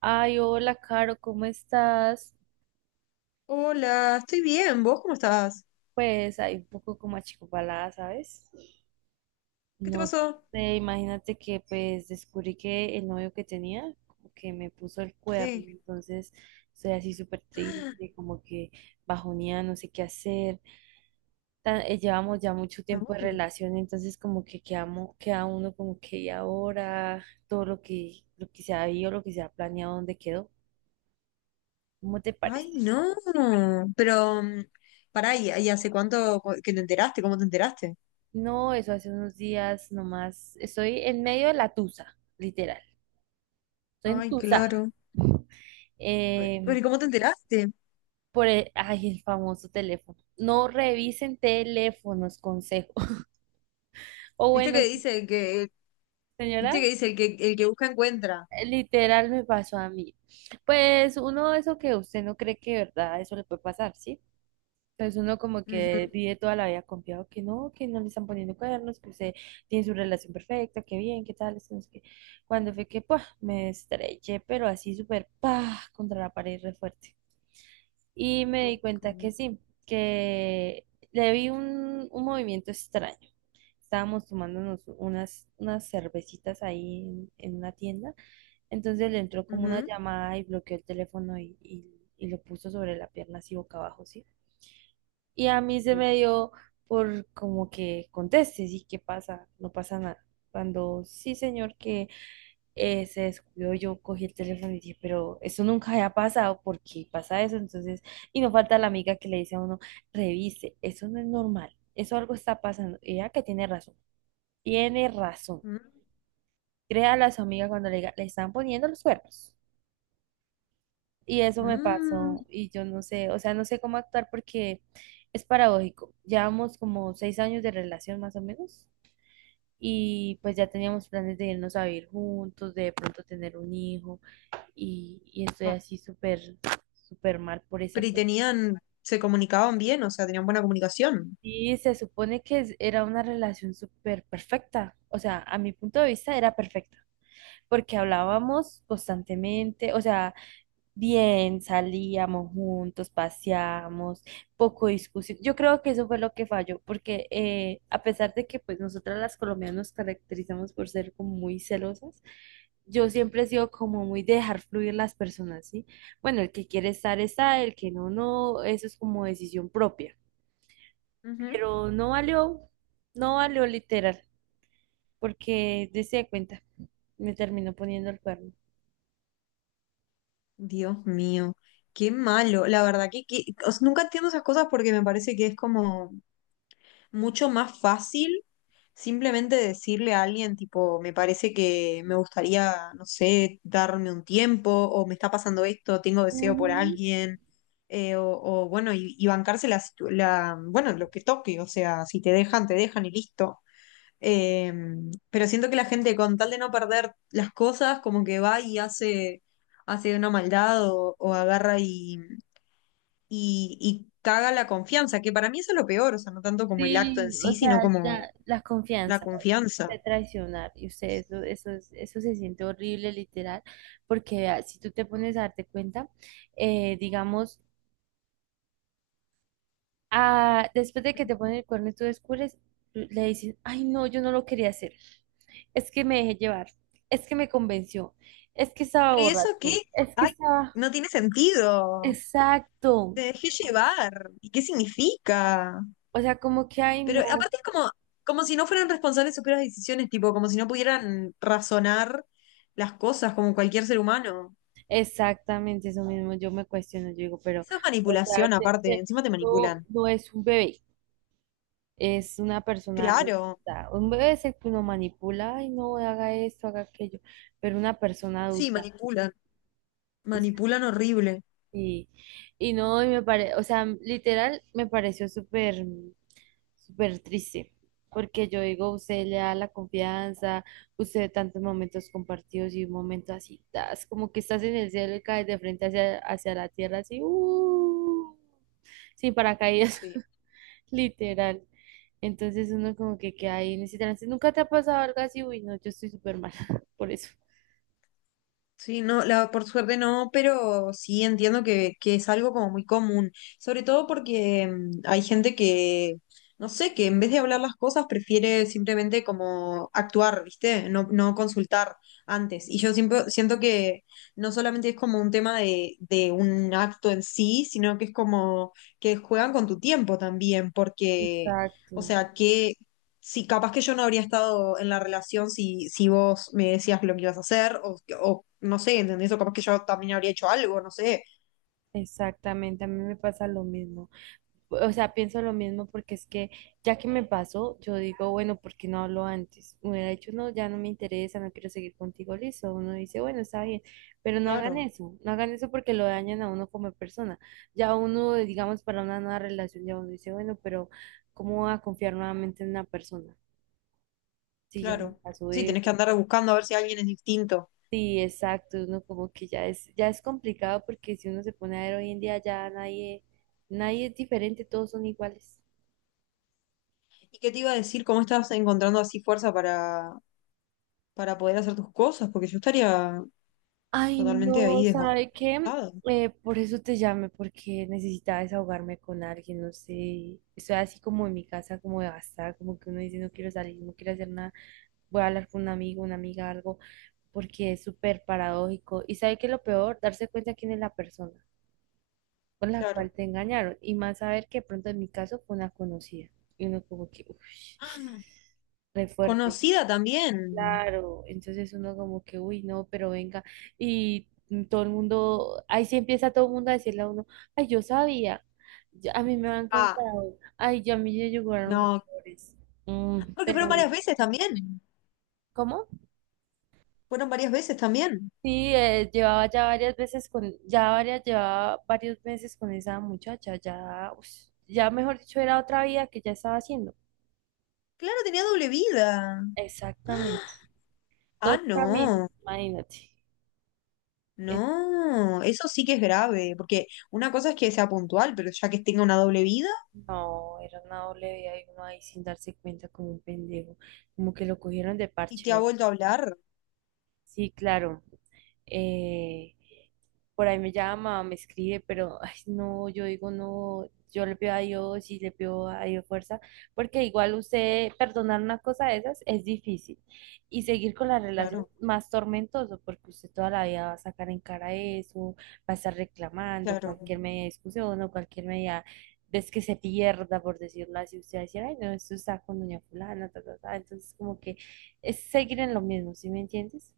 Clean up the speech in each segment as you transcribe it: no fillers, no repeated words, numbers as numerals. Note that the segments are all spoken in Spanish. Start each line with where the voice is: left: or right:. right: Ay, hola, Caro, ¿cómo estás?
left: Hola, estoy bien. ¿Vos cómo estás?
right: Pues ahí un poco como achicopalada, ¿sabes?
left: ¿Qué te
right: No
left: pasó?
right: sé, imagínate que pues descubrí que el novio que tenía como que me puso el cuerno,
left: Sí.
right: entonces estoy así súper triste, como que bajoneada, no sé qué hacer. Llevamos ya mucho
left: ¡Ah!
right: tiempo de
left: No.
right: relación, entonces como que quedamos, queda uno como que y ahora todo lo que se había, lo que se ha planeado, ¿dónde quedó? ¿Cómo te
left: Ay,
right: parece?
left: no. Pero, pará, ¿y hace cuánto que te enteraste? ¿Cómo te enteraste?
right: No, eso hace unos días nomás. Estoy en medio de la tusa, literal. Estoy en
left: Ay,
right: tusa.
left: claro.
right: eh,
left: Pero, ¿y cómo te enteraste?
right: Ay, el famoso teléfono. No revisen teléfonos, consejo. O
left: ¿Viste que
right: bueno,
left: dice que, viste
right: señora,
left: que dice el que busca encuentra?
right: literal me pasó a mí. Pues uno, eso que usted no cree que de verdad eso le puede pasar, ¿sí? Entonces uno como que
left: Ujú.
right: vive toda la vida confiado que no le están poniendo cuernos, que usted tiene su relación perfecta, que bien, que tal, esto, no sé qué. Cuando fue que ¡pua! Me estreché pero así súper pa contra la pared re fuerte. Y me di
left: Ok.
right: cuenta que sí, que le vi un, movimiento extraño. Estábamos tomándonos unas, cervecitas ahí en una tienda. Entonces le entró como una
left: Ujú.
right: llamada y bloqueó el teléfono y lo puso sobre la pierna así boca abajo, ¿sí? Y a mí se me dio por como que conteste, sí, ¿qué pasa? No pasa nada. Cuando sí, señor, que se descuidó, yo cogí el teléfono y dije, pero eso nunca había pasado, ¿por qué pasa eso? Entonces, y no falta la amiga que le dice a uno, revise, eso no es normal, eso algo está pasando. Y ella que tiene razón, tiene razón.
left: Mm.
right: Créale a su amiga cuando le diga, le están poniendo los cuernos. Y eso me
left: Mm.
right: pasó y yo no sé, o sea, no sé cómo actuar porque es paradójico. Llevamos como 6 años de relación más o menos y pues ya teníamos planes de irnos a vivir juntos, de pronto tener un hijo y estoy así súper, súper mal por esa
left: Pero y
right: cosa.
left: tenían, se comunicaban bien, o sea, tenían buena comunicación.
right: Y se supone que era una relación súper perfecta, o sea, a mi punto de vista era perfecta porque hablábamos constantemente, o sea, bien, salíamos juntos, paseamos, poco discusión. Yo creo que eso fue lo que falló, porque a pesar de que pues nosotras las colombianas nos caracterizamos por ser como muy celosas, yo siempre he sido como muy de dejar fluir las personas, ¿sí? Bueno, el que quiere estar está, el que no, no, eso es como decisión propia. Pero no valió, no valió literal, porque dése cuenta, me terminó poniendo el cuerno.
left: Dios mío, qué malo. La verdad que o sea, nunca entiendo esas cosas porque me parece que es como mucho más fácil simplemente decirle a alguien, tipo, me parece que me gustaría, no sé, darme un tiempo, o me está pasando esto, tengo deseo por
right: Ujú.
left: alguien, bueno, y bancarse la, bueno, lo que toque, o sea, si te dejan, te dejan y listo. Eh, pero siento que la gente, con tal de no perder las cosas, como que va y hace, hace una maldad o agarra y caga la confianza, que para mí eso es lo peor, o sea, no tanto como el acto en
right: Sí,
left: sí,
right: o
left: sino
right: sea,
left: como
right: ya la
left: la
right: confianza
left: confianza.
right: de traicionar y usted eso, eso se siente horrible literal, porque vea, si tú te pones a darte cuenta, digamos, ah, después de que te ponen el cuerno y tú descubres, le dicen, ay, no, yo no lo quería hacer, es que me dejé llevar, es que me convenció, es que estaba
left: Pero ¿y eso qué?
right: borracho, es que
left: Ay,
right: estaba,
left: no tiene sentido.
right: exacto,
left: Te dejé llevar. ¿Y qué significa?
right: o sea, como que, ay,
left: Pero
right: no.
left: aparte es como, como si no fueran responsables de sus propias decisiones, tipo, como si no pudieran razonar las cosas como cualquier ser humano.
right: Exactamente eso mismo, yo me cuestiono, yo digo, pero,
left: Eso es
right: o sea,
left: manipulación aparte,
right: este
left: encima te
right: no,
left: manipulan.
right: no es un bebé, es una persona
left: Claro,
right: adulta. Un bebé es el que uno manipula, ay, no, haga esto, haga aquello, pero una persona
left: sí,
right: adulta.
left: manipulan,
right: O sea,
left: manipulan horrible.
right: y, y no, o sea, literal, me pareció súper, súper triste, porque yo digo, usted le da la confianza, usted tantos momentos compartidos y un momento así, tas, como que estás en el cielo y caes de frente hacia la tierra, así, sin paracaídas,
left: Sí.
right: literal. Entonces uno como que queda ahí en ese trance. ¿Nunca te ha pasado algo así? Uy, no, yo estoy súper mal por eso.
left: Sí, no, la, por suerte no, pero sí entiendo que es algo como muy común, sobre todo porque hay gente que, no sé, que en vez de hablar las cosas prefiere simplemente como actuar, ¿viste? No, no consultar antes. Y yo siempre siento que no solamente es como un tema de un acto en sí, sino que es como que juegan con tu tiempo también, porque, o
right: Exacto,
left: sea, sí, capaz que yo no habría estado en la relación si vos me decías lo que ibas a hacer, o no sé, ¿entendés? O capaz que yo también habría hecho algo, no sé.
right: exactamente, a mí me pasa lo mismo. O sea, pienso lo mismo porque es que ya que me pasó, yo digo, bueno, ¿por qué no hablo antes? Me hubiera dicho, no, ya no me interesa, no quiero seguir contigo, listo. Uno dice, bueno, está bien, pero no hagan
left: Claro,
right: eso, no hagan eso porque lo dañan a uno como persona. Ya uno, digamos, para una nueva relación, ya uno dice, bueno, pero ¿cómo voy a confiar nuevamente en una persona? Si ya me
left: claro.
right: pasó
left: Sí, tenés
right: eso.
left: que andar buscando a ver si alguien es distinto.
right: Sí, exacto, uno como que ya es complicado porque si uno se pone a ver hoy en día ya nadie, nadie es diferente, todos son iguales.
left: ¿Y qué te iba a decir? ¿Cómo estás encontrando así fuerza para poder hacer tus cosas? Porque yo estaría
right: Ay,
left: totalmente
right: no,
left: ahí
right: ¿sabe qué?
left: desbastada.
right: Por eso te llamé, porque necesitaba desahogarme con alguien, no sé. Estoy así como en mi casa, como de gastar, como que uno dice, no quiero salir, no quiero hacer nada, voy a hablar con un amigo, una amiga, algo, porque es súper paradójico. Y ¿sabe qué es lo peor? Darse cuenta quién es la persona con la cual
left: Claro.
right: te engañaron, y más saber que de pronto en mi caso fue una conocida. Y uno como que, uff,
left: Ah,
right: re fuerte.
left: conocida también.
right: Claro, entonces uno como que, uy, no, pero venga, y todo el mundo, ahí sí empieza todo el mundo a decirle a uno, ay, yo sabía, a mí me han
left: Ah,
right: contado, ay, ya a mí me llegaron
left: no.
right: rumores.
left: Porque fueron
right: Pero,
left: varias veces también.
right: ¿cómo?
left: Fueron varias veces también.
right: Sí, llevaba ya varias veces con, ya varias, llevaba varios meses con esa muchacha, ya, ush, ya mejor dicho, era otra vida que ya estaba haciendo.
left: Claro, tenía doble vida.
right: Exactamente,
left: Ah,
right: dos caminos,
left: no,
right: imagínate.
left: no, eso sí que es grave, porque una cosa es que sea puntual, pero ya que tenga una doble vida
right: No, era una doble vida y uno ahí sin darse cuenta como un pendejo, como que lo cogieron de
left: y te ha
right: parche.
left: vuelto a hablar,
right: Sí, claro. Eh, por ahí me llama, me escribe, pero ay, no, yo digo no, yo le pido a Dios y le pido a Dios fuerza, porque igual usted perdonar una cosa de esas es difícil y seguir con la relación
left: claro,
right: más tormentoso, porque usted toda la vida va a sacar en cara eso, va a estar reclamando
left: claro.
right: cualquier media discusión o cualquier media es que se pierda, por decirlo así, usted va a decir, ay, no, esto está con doña fulana, ta, ta, ta. Entonces, como que es seguir en lo mismo, ¿sí me entiendes?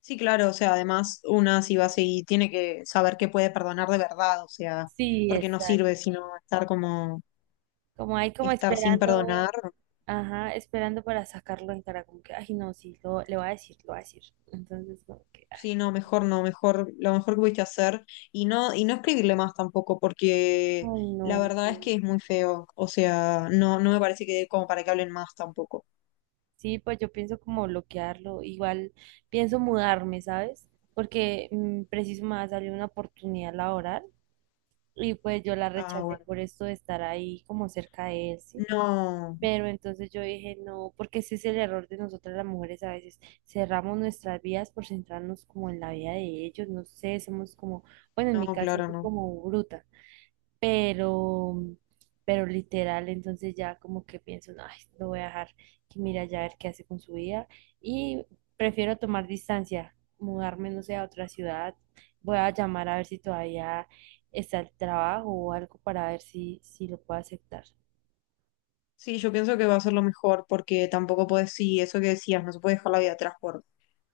left: Sí, claro, o sea, además una si va a seguir, tiene que saber que puede perdonar de verdad, o sea,
right: Sí,
left: porque no sirve
right: exacto.
left: sino estar como,
right: Como ahí como
left: estar sin
right: esperando,
left: perdonar.
right: ajá, esperando para sacarlo en cara, como que, ay, no, sí, le voy a decir, lo voy a decir. Entonces, como que, ay,
left: Sí, no, mejor no, mejor, lo mejor que pudiste hacer y no escribirle más tampoco, porque
right: ay, no.
left: la verdad es que es muy feo, o sea, no, no me parece que dé como para que hablen más tampoco.
right: Sí, pues yo pienso como bloquearlo, igual pienso mudarme, ¿sabes? Porque preciso me va a salir una oportunidad laboral y pues yo la
left: Ah,
right: rechacé
left: bueno.
right: por esto de estar ahí como cerca de él, ¿sí?
left: No,
right: Pero entonces yo dije, no, porque ese es el error de nosotras las mujeres a veces. Cerramos nuestras vidas por centrarnos como en la vida de ellos, no sé, somos como, bueno, en mi
left: no,
right: caso
left: claro,
right: fui
left: no.
right: como bruta, pero, pero literal, entonces ya como que pienso, no, ay, lo voy a dejar que mira ya a ver qué hace con su vida y prefiero tomar distancia, mudarme, no sé, a otra ciudad, voy a llamar a ver si todavía está el trabajo o algo para ver si, lo puedo aceptar.
left: Sí, yo pienso que va a ser lo mejor porque tampoco puedes, sí, eso que decías, no se puede dejar la vida atrás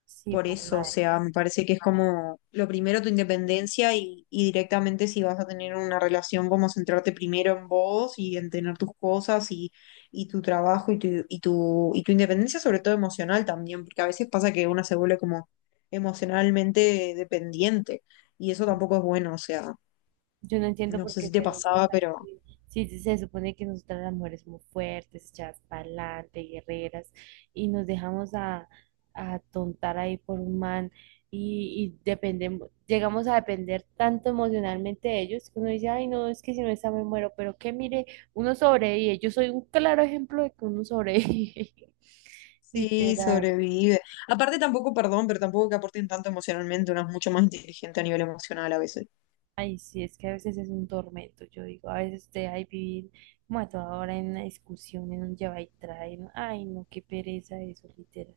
right: Sí,
left: por
right: pues
left: eso, o
right: madre.
left: sea, me parece que es como lo primero tu independencia y directamente si vas a tener una relación, como centrarte primero en vos y en tener tus cosas y tu trabajo y tu, y tu, y tu independencia, sobre todo emocional también, porque a veces pasa que una se vuelve como emocionalmente dependiente y eso tampoco es bueno, o sea,
right: Yo no entiendo
left: no
right: por
left: sé
right: qué
left: si te
right: seremos
left: pasaba, pero...
right: así. Sí, sí, se supone que nosotras las mujeres somos fuertes, echadas para adelante, guerreras, y nos dejamos a tontar ahí por un man y dependemos, llegamos a depender tanto emocionalmente de ellos que uno dice, ay, no, es que si no está me muero, pero que mire, uno sobrevive. Yo soy un claro ejemplo de que uno sobrevive,
left: Sí,
right: literal.
left: sobrevive. Aparte tampoco, perdón, pero tampoco que aporten tanto emocionalmente, uno es mucho más inteligente a nivel emocional a veces.
right: Ay, sí, es que a veces es un tormento, yo digo, a veces de ahí vivir como a toda hora en una discusión, en un lleva y trae, ay, no, qué pereza eso, literal.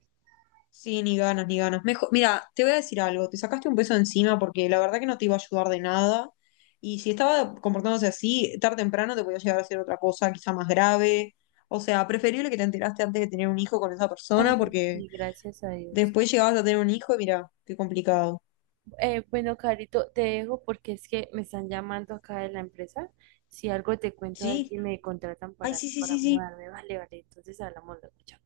left: Sí, ni ganas, ni ganas. Mejor, mira, te voy a decir algo, te sacaste un peso de encima porque la verdad que no te iba a ayudar de nada. Y si estaba comportándose así, tarde o temprano te podía llegar a hacer otra cosa, quizá más grave. O sea, preferible que te enteraste antes de tener un hijo con esa persona
right: Ay,
left: porque
right: sí, gracias a Dios.
left: después llegabas a tener un hijo y mira, qué complicado.
right: Bueno, Carito, te dejo porque es que me están llamando acá de la empresa. Si algo te cuento, a ver
left: Sí,
right: si me contratan
left: ay,
right: para,
left: sí, sí,
right: para
left: sí, sí.
right: mudarme, vale, vale, entonces hablamos luego, chao.